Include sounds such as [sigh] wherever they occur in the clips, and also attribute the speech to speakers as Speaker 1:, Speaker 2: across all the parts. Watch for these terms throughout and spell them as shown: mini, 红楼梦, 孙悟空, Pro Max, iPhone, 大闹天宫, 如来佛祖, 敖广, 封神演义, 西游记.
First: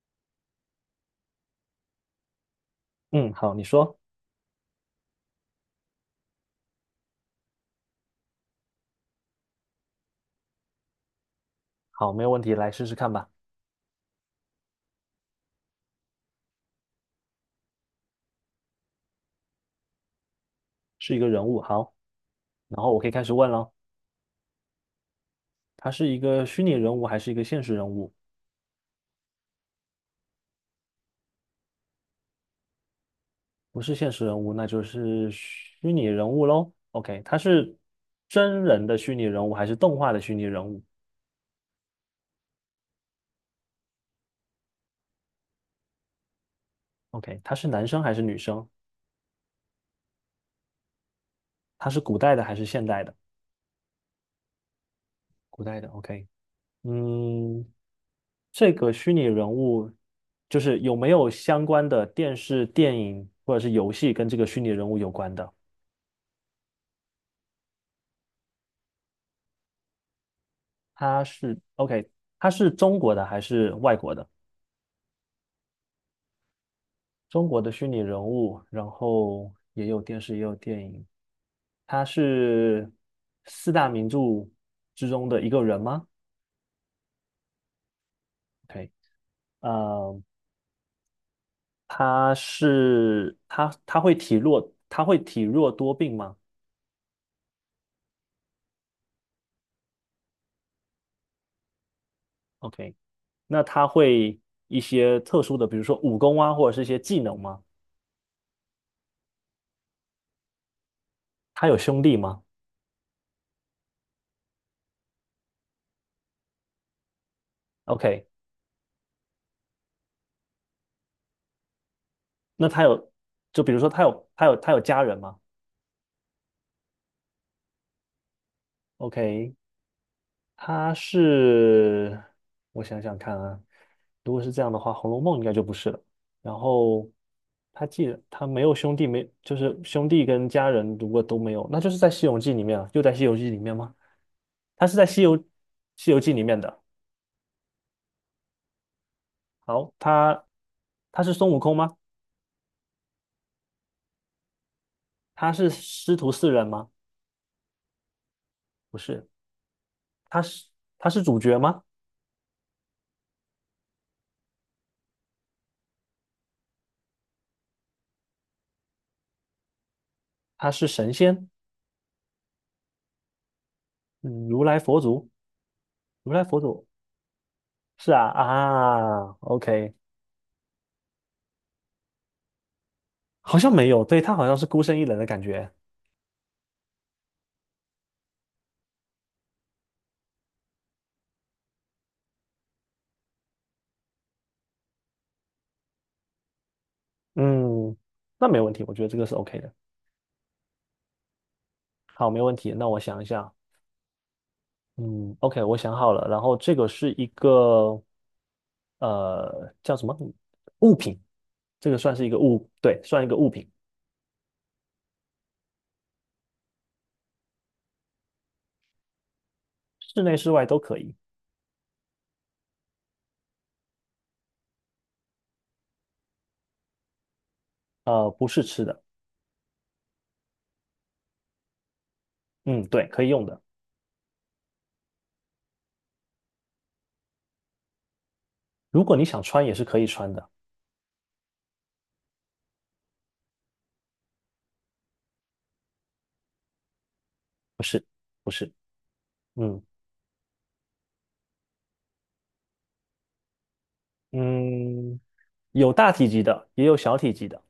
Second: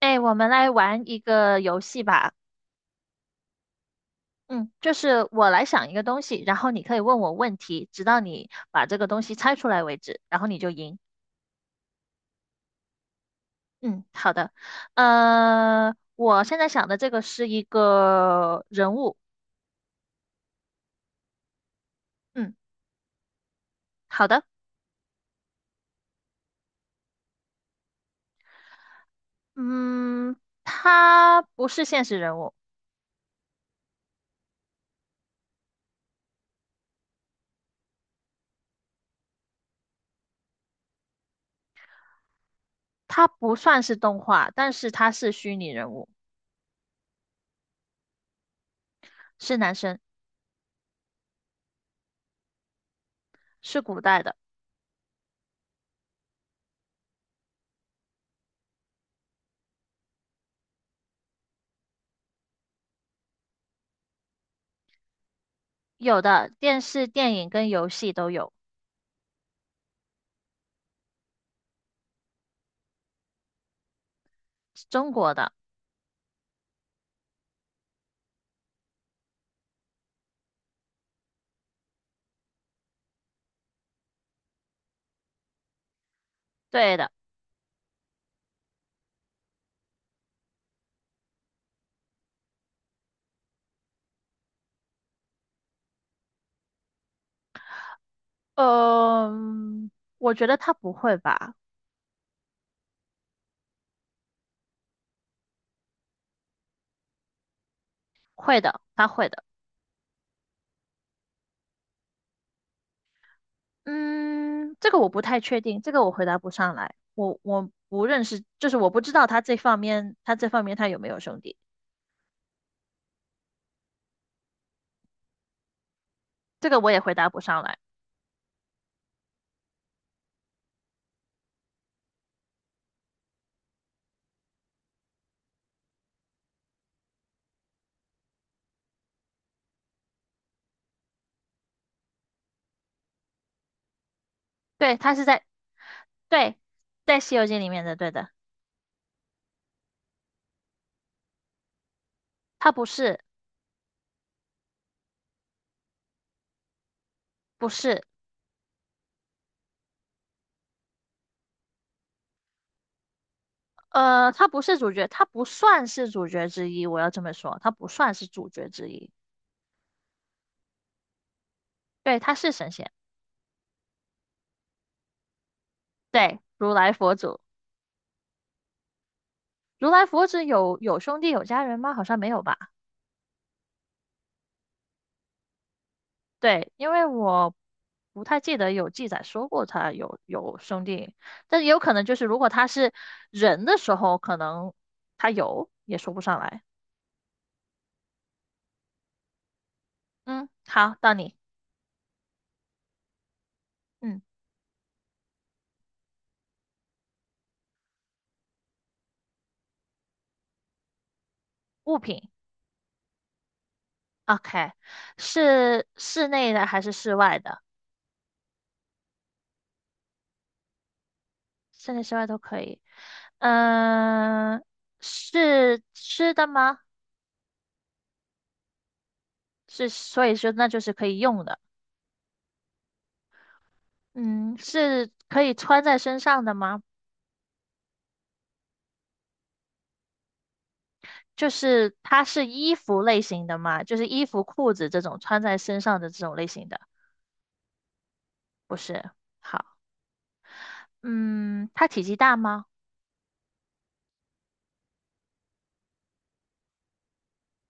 Speaker 1: 哎，我们来玩一个游戏吧。
Speaker 2: 嗯，好，你说。
Speaker 1: 嗯，就是我来想一个东西，然后你可以问我问题，直到你把这个东西猜出来为止，然后你就赢。
Speaker 2: 好，没有问题，来试试看吧。
Speaker 1: 嗯，好的。我现在想的这个是一个人物。
Speaker 2: 是一个人物，好，
Speaker 1: 嗯，
Speaker 2: 然后我可以开始问了。
Speaker 1: 好的。
Speaker 2: 他是一个虚拟人物还是一个现实人物？
Speaker 1: 嗯，他不是现实人物，
Speaker 2: 不是现实人物，那就是虚拟人物喽。OK，他是真人的虚拟人物还是动画的虚拟人物
Speaker 1: 他不算是动画，但是他是虚拟人物，
Speaker 2: ？OK，他是男生还是女生？
Speaker 1: 是男生，
Speaker 2: 他是古代的还是现代的？
Speaker 1: 是古代的，
Speaker 2: 古代的，OK。嗯，这个虚拟人物就是有没有相关的电视、电影或者是游戏跟这个虚拟人物有关的？
Speaker 1: 有的电视、电影跟游戏都有，
Speaker 2: 他是 OK,他是中国的还是外国的？
Speaker 1: 中国的，
Speaker 2: 中国的虚拟人物，然后也有电视，也有电影。他是四大名著之中的一个人吗
Speaker 1: 对的。
Speaker 2: ？OK,呃，他是他会体弱，他会体弱多病吗
Speaker 1: 嗯，我觉得他不会吧？
Speaker 2: ？OK，那他会一些特殊的，比如说武功啊，或者是一些技能吗？
Speaker 1: 会的，他会的。
Speaker 2: 他有兄弟吗
Speaker 1: 嗯，这个我不太确定，这个我回答不上来。我不认
Speaker 2: ？OK，
Speaker 1: 识，就是我不知道他这方面，他这方面他有没有兄弟，
Speaker 2: 那他有，就比如说他有家人吗
Speaker 1: 这个我也回答不上来。
Speaker 2: ？OK，他是，我想想看啊，如果是这样的话，《红楼梦》应该就不是了。然后他既然他没有兄弟，没就是兄弟跟家人如果都没有，那就是在《西游记》里面啊，又在《西游记》里面吗？他
Speaker 1: 对，
Speaker 2: 是在
Speaker 1: 他是在，
Speaker 2: 西游记》里
Speaker 1: 对，
Speaker 2: 面的。
Speaker 1: 在《西游记》里面的，对的，
Speaker 2: 好，他他是孙悟空吗？
Speaker 1: 他不是，
Speaker 2: 他是师徒四人吗？
Speaker 1: 不是，
Speaker 2: 不是，他是他是主角吗？
Speaker 1: 他不是主角，他不算是主角之一，我要这么说，他不算是主角之一。
Speaker 2: 他是神仙，
Speaker 1: 对，他是神仙，
Speaker 2: 嗯如来佛祖，如
Speaker 1: 对，
Speaker 2: 来佛
Speaker 1: 如
Speaker 2: 祖
Speaker 1: 来佛祖。
Speaker 2: 是啊
Speaker 1: 如
Speaker 2: ，OK。
Speaker 1: 来佛指有兄弟有家人吗？好像没有吧？
Speaker 2: 好像没有，对，他好像是孤身一人的感觉。
Speaker 1: 对，因为我不太记得有记载说过他有兄弟，但也有可能就是如果他是人的时候，可能他有也说不上来。
Speaker 2: 嗯，那没问题，我觉得这个是 OK 的。
Speaker 1: 嗯，好，到你。
Speaker 2: 好，没问题。那我想一下。
Speaker 1: 嗯，
Speaker 2: 嗯，OK,我想好了。然后这个是一个呃叫什么物品，这
Speaker 1: 物
Speaker 2: 个算是
Speaker 1: 品
Speaker 2: 一个物，对，算一个物品。
Speaker 1: ，OK,是室内的还是室外的？
Speaker 2: 室内室外都可以。
Speaker 1: 室内室外都可以。嗯、是吃的吗？
Speaker 2: 不是吃的。
Speaker 1: 是，所以说那就是可以用的。
Speaker 2: 嗯，对，可以用的。
Speaker 1: 嗯，是可以穿在身上的吗？
Speaker 2: 如果你想穿也是可以穿的。
Speaker 1: 就是它是衣服类型的嘛，就是衣服、裤子这种穿在身上的这种类型的，
Speaker 2: 不是，不是。
Speaker 1: 不是？好，
Speaker 2: 嗯
Speaker 1: 嗯，它体积大吗？
Speaker 2: 嗯，有大体积的，也有小体积的，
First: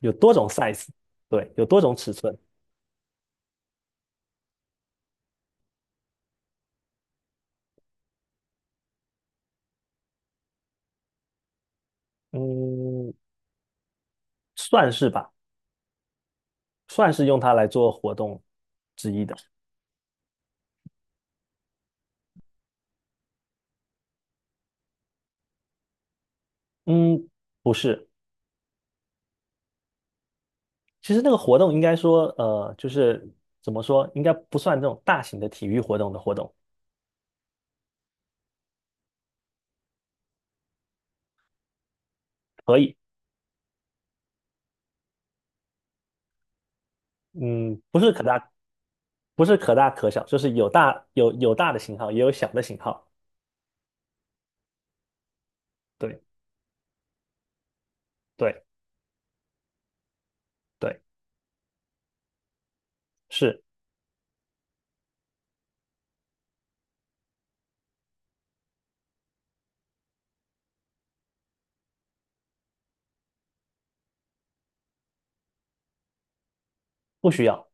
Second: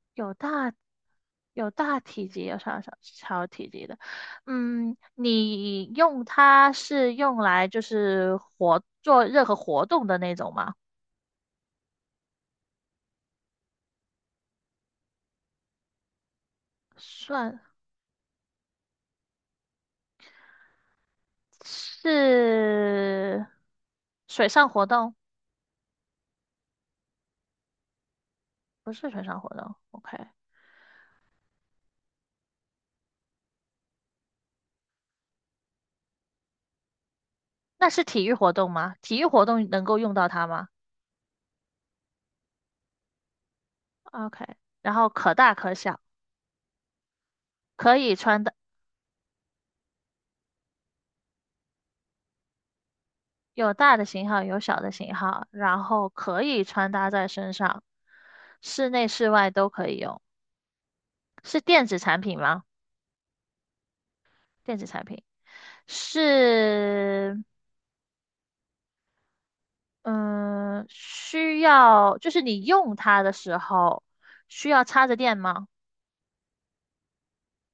Speaker 2: 有多
Speaker 1: 有
Speaker 2: 种
Speaker 1: 大
Speaker 2: size,对，有
Speaker 1: 有
Speaker 2: 多种
Speaker 1: 大
Speaker 2: 尺
Speaker 1: 体
Speaker 2: 寸。
Speaker 1: 积，有小体积的。嗯，你用它是用来就是活做任何活动的那种吗？
Speaker 2: 嗯，算是吧，算是用它
Speaker 1: 算
Speaker 2: 来做活动之一的。
Speaker 1: 是水上活动，
Speaker 2: 嗯，不是。
Speaker 1: 不是水上活动。OK,
Speaker 2: 其实那个活动应该说，就是怎么说，应该不算这种大型的体育活动的活动。
Speaker 1: 那是体育活动吗？体育活动能够用到它吗？
Speaker 2: 可以。
Speaker 1: OK,然后可大可小，
Speaker 2: 嗯，
Speaker 1: 可以穿的
Speaker 2: 不是可大可小，就是有大有大的型号，也有小的型号。
Speaker 1: 有大的型号，有小的型号，然后
Speaker 2: 对
Speaker 1: 可以穿搭在身上，
Speaker 2: 对
Speaker 1: 室内室外都可以用。
Speaker 2: 对，
Speaker 1: 是电子产品吗？
Speaker 2: 是。
Speaker 1: 电子产品是，嗯，需要就是你用它的时候需要插着电吗？
Speaker 2: 不需要。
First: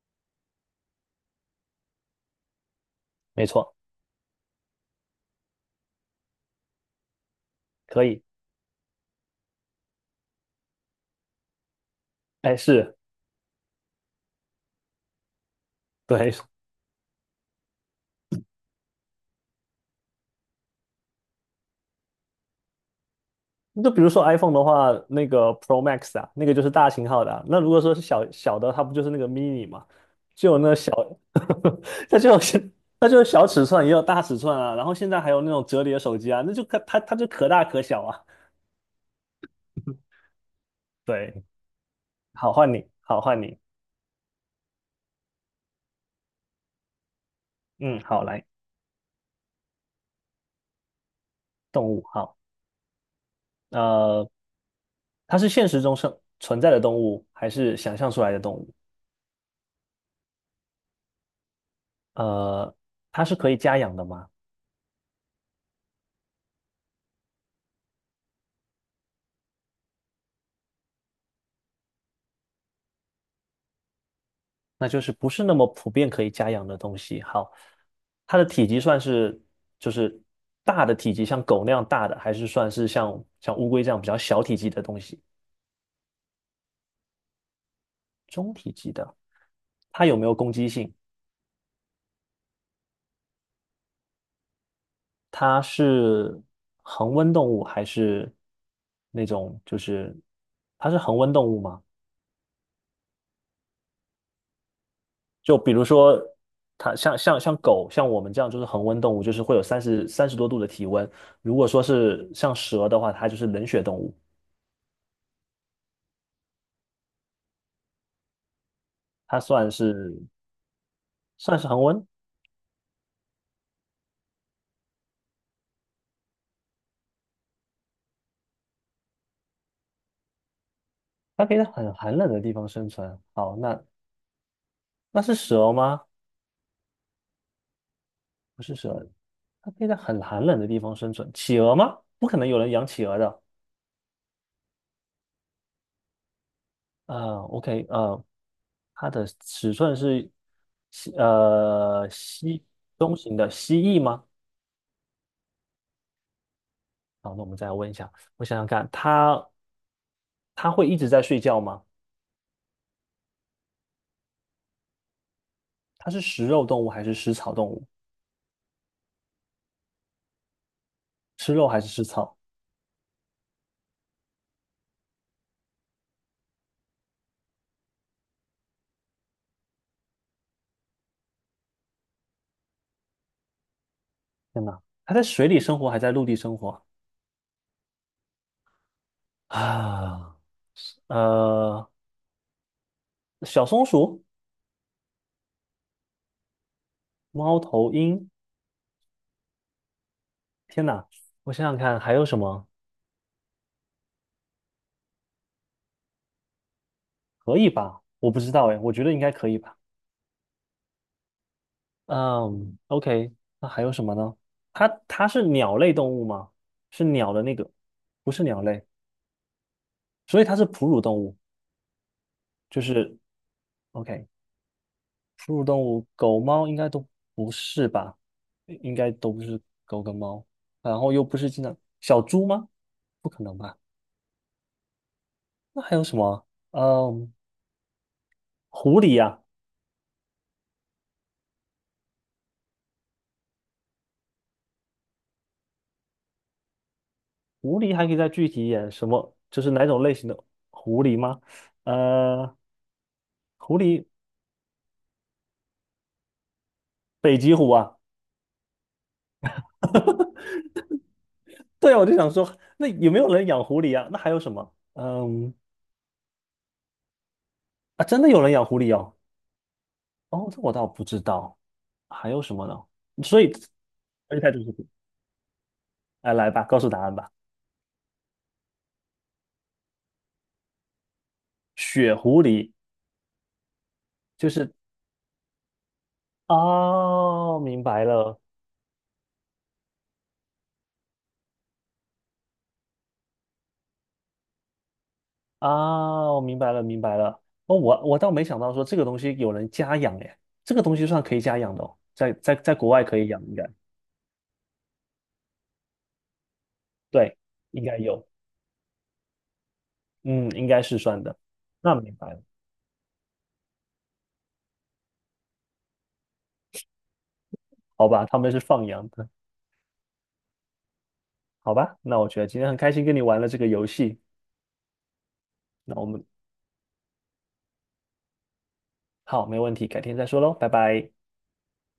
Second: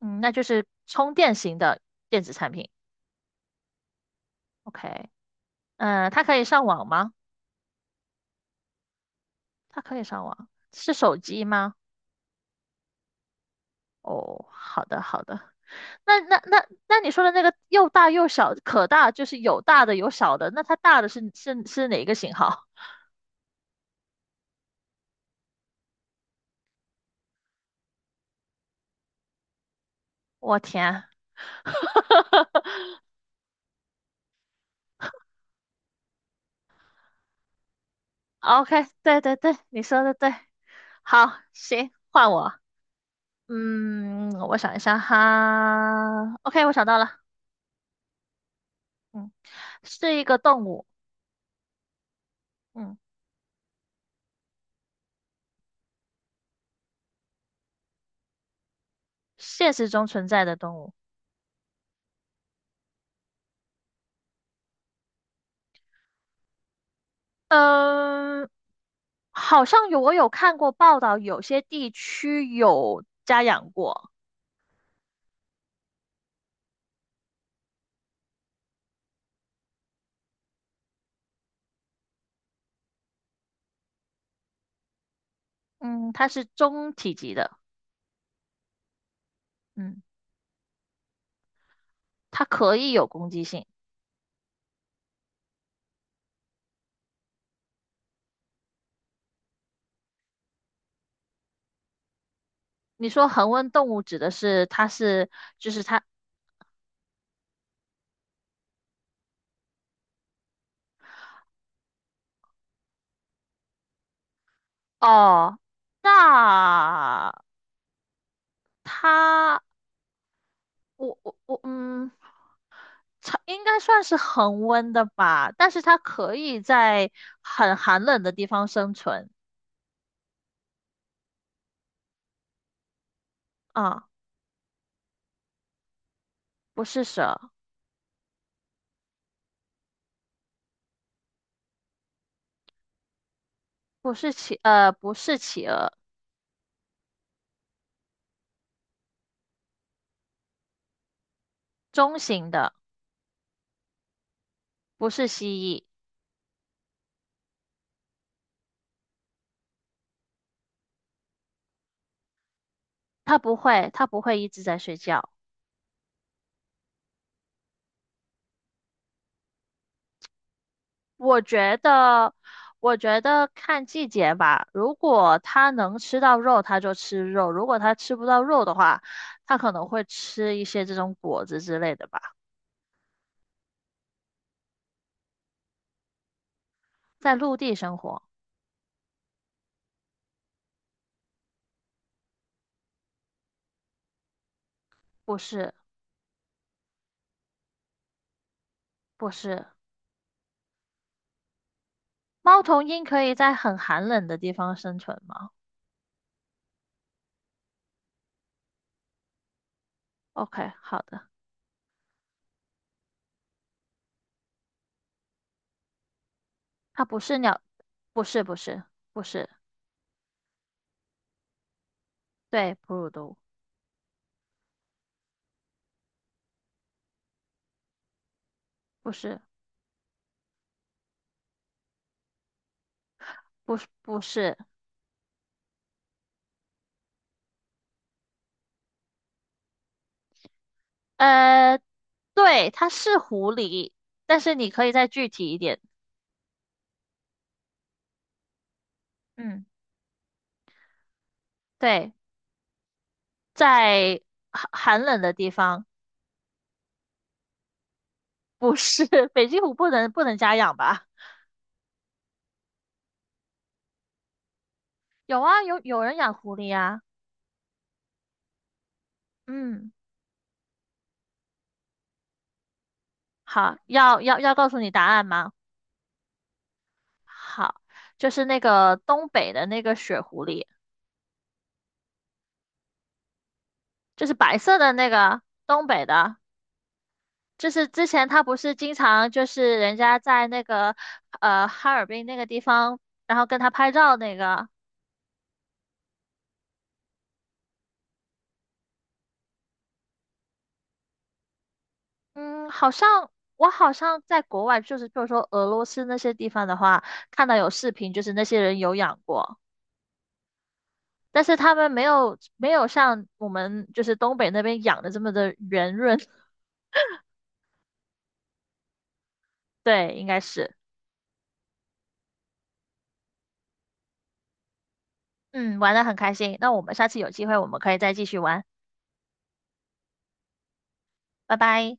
Speaker 1: 嗯，那就是充电型的电子产品。
Speaker 2: 没错。
Speaker 1: OK,嗯，它可以上网吗？
Speaker 2: 可以。
Speaker 1: 它可以上网，是手机吗？
Speaker 2: 哎，是。
Speaker 1: 哦，好的好的。那
Speaker 2: 对，
Speaker 1: 那那那你说的那个又大又小，可大就是有大的有小的，那它大的是哪个型号？
Speaker 2: 就比如说 iPhone 的话，那个 Pro Max 啊，那个就是大型号的啊。那如果说是小小的，它不就是那个 mini 嘛？就
Speaker 1: 我
Speaker 2: 有那呵小，
Speaker 1: 天 [laughs]
Speaker 2: [laughs] 它就有小它就有小尺寸，也有大尺寸啊。然后现在还有那种折叠手机啊，那就可它它就可大可小啊。
Speaker 1: ，OK,对对对，你说的对，好，
Speaker 2: 对，
Speaker 1: 行，换
Speaker 2: 好
Speaker 1: 我，
Speaker 2: 换你，好换你。
Speaker 1: 嗯，我想一下哈，OK,我想到了，
Speaker 2: 嗯，好来。
Speaker 1: 嗯，是一个动物，
Speaker 2: 动物好。
Speaker 1: 嗯，
Speaker 2: 呃，它是现实中生存在的动物还是想象出来的动物？
Speaker 1: 现实中存在的动物，
Speaker 2: 呃，它是可以家养的吗？
Speaker 1: 嗯，好像有我有看过报道，有些地区有家养过，
Speaker 2: 那就是不是那么普遍可以家养的东西。好，它的体积算是就是大的体积，像狗那样大的，还是算是像乌龟这样比较小体积的东西？
Speaker 1: 嗯，它是中体积的。嗯，
Speaker 2: 它有没有攻击性？
Speaker 1: 它可以有攻击性。
Speaker 2: 它是恒温动物还是那种就是它是恒温动物吗？
Speaker 1: 你说恒温动物指的是它是，
Speaker 2: 就
Speaker 1: 就
Speaker 2: 比
Speaker 1: 是
Speaker 2: 如
Speaker 1: 它
Speaker 2: 说它像狗像我们这样就是恒温动物，就是会有三十多度的体温。如果说是像蛇的话，它就是冷血动物。
Speaker 1: 哦，那
Speaker 2: 它
Speaker 1: 它
Speaker 2: 算是。
Speaker 1: 我我
Speaker 2: 算
Speaker 1: 我
Speaker 2: 是恒温，
Speaker 1: 嗯，它应该算是恒温的吧，但是它可以在很寒冷的地方生存
Speaker 2: 它可以在很寒冷的地方生存。好，那
Speaker 1: 啊，
Speaker 2: 那是蛇吗？
Speaker 1: 不是蛇，
Speaker 2: 不是蛇，它可以在很寒冷的地方生存。企鹅吗？不可能有人养企鹅的。
Speaker 1: 不是企不是企鹅，
Speaker 2: 呃，OK，呃，它的尺寸是西呃
Speaker 1: 中型
Speaker 2: 西
Speaker 1: 的，
Speaker 2: 中型的蜥蜴吗？
Speaker 1: 不是蜥蜴，
Speaker 2: 好，那我们再问一下。我想想看，它它会一直在睡觉吗？
Speaker 1: 它不会一直在睡觉。
Speaker 2: 它是食肉动物还是食草动物？
Speaker 1: 我
Speaker 2: 吃肉
Speaker 1: 觉
Speaker 2: 还是吃
Speaker 1: 得，
Speaker 2: 草？
Speaker 1: 我觉得看季节吧。如果它能吃到肉，它就吃肉；如果它吃不到肉的话，它可能会吃一些这种果子之类的吧。
Speaker 2: 天哪，它在水里生活还在陆地生活
Speaker 1: 在陆地生活，
Speaker 2: 啊？呃，小松鼠、
Speaker 1: 不是，
Speaker 2: 猫头鹰。
Speaker 1: 不是。
Speaker 2: 天哪！我想想看还有什
Speaker 1: 猫
Speaker 2: 么。
Speaker 1: 头鹰可以在很寒冷的地方生存吗
Speaker 2: 可以吧？我不知道哎，我觉得应该可以吧。
Speaker 1: ？OK,好的。
Speaker 2: 嗯，OK,那还有什么呢？它它是鸟类动物吗？是
Speaker 1: 它不
Speaker 2: 鸟
Speaker 1: 是
Speaker 2: 的那
Speaker 1: 鸟，
Speaker 2: 个。
Speaker 1: 不
Speaker 2: 不
Speaker 1: 是，
Speaker 2: 是
Speaker 1: 不
Speaker 2: 鸟
Speaker 1: 是，
Speaker 2: 类。
Speaker 1: 不是。
Speaker 2: 所以它是哺乳动物，
Speaker 1: 对，
Speaker 2: 就
Speaker 1: 哺乳
Speaker 2: 是
Speaker 1: 动物，
Speaker 2: OK,哺乳动物，狗猫应该都不是吧？应
Speaker 1: 不
Speaker 2: 该都
Speaker 1: 是，
Speaker 2: 不是狗跟猫，然后又不是经常。小猪吗？不可能
Speaker 1: 不
Speaker 2: 吧？
Speaker 1: 是，不是。
Speaker 2: 那还有什么啊？嗯，狐狸呀、
Speaker 1: 呃，对，它是狐狸，但是你可以再具体一点。
Speaker 2: 狐狸还可以再具体一点，什么就
Speaker 1: 嗯。
Speaker 2: 是哪种类型的狐狸吗？
Speaker 1: 对，
Speaker 2: 呃，狐狸。
Speaker 1: 在寒寒冷的地方，
Speaker 2: 北极狐啊。
Speaker 1: 不是 [laughs] 北极狐不能家养吧？
Speaker 2: 对，啊，我就想说，那有没有人养狐狸啊？那还有什么？
Speaker 1: 有
Speaker 2: 嗯，
Speaker 1: 啊，有人养狐狸啊。
Speaker 2: 啊，真的有人养狐狸哦。
Speaker 1: 嗯，
Speaker 2: 哦，这我倒不知道。还有什么呢？所以，
Speaker 1: 好，要
Speaker 2: 而
Speaker 1: 要
Speaker 2: 且太
Speaker 1: 要
Speaker 2: 就是
Speaker 1: 告诉
Speaker 2: 狐，
Speaker 1: 你答案吗？
Speaker 2: 哎，来吧，告诉答案吧。
Speaker 1: 好，就是那个东北的那个雪狐狸，
Speaker 2: 雪狐狸
Speaker 1: 就是
Speaker 2: 就
Speaker 1: 白
Speaker 2: 是，
Speaker 1: 色的那个东北的，
Speaker 2: 哦，
Speaker 1: 就
Speaker 2: 明
Speaker 1: 是
Speaker 2: 白
Speaker 1: 之前
Speaker 2: 了。
Speaker 1: 他不是经常就是人家在那个哈尔滨那个地方，然后跟他拍照那个。
Speaker 2: 啊，我明白了，明白了。哦，我我倒没想到说这个东西有人家养哎，这个东西算可以家养的哦，在在
Speaker 1: 嗯，
Speaker 2: 在国
Speaker 1: 好
Speaker 2: 外可以
Speaker 1: 像
Speaker 2: 养，应该
Speaker 1: 我好像在国外，就是就是说俄罗斯那些地方的话，
Speaker 2: 对，
Speaker 1: 看到有
Speaker 2: 应
Speaker 1: 视
Speaker 2: 该
Speaker 1: 频，就
Speaker 2: 有。
Speaker 1: 是那些人有养过，
Speaker 2: 嗯，应该是算的。
Speaker 1: 但是他们
Speaker 2: 那
Speaker 1: 没
Speaker 2: 明白
Speaker 1: 有
Speaker 2: 了，
Speaker 1: 没有像我们就是东北那边养的这么的圆润。
Speaker 2: 好吧，他们是放羊的。
Speaker 1: [laughs] 对，应该是。
Speaker 2: 好吧。那我觉得今天很开心跟你玩了这个游戏。
Speaker 1: 嗯，玩
Speaker 2: 那
Speaker 1: 的
Speaker 2: 我
Speaker 1: 很
Speaker 2: 们
Speaker 1: 开心。那我们下次有机会，我们可以再继续玩。
Speaker 2: 好，没问题，改天再说喽，拜拜。
Speaker 1: 拜拜。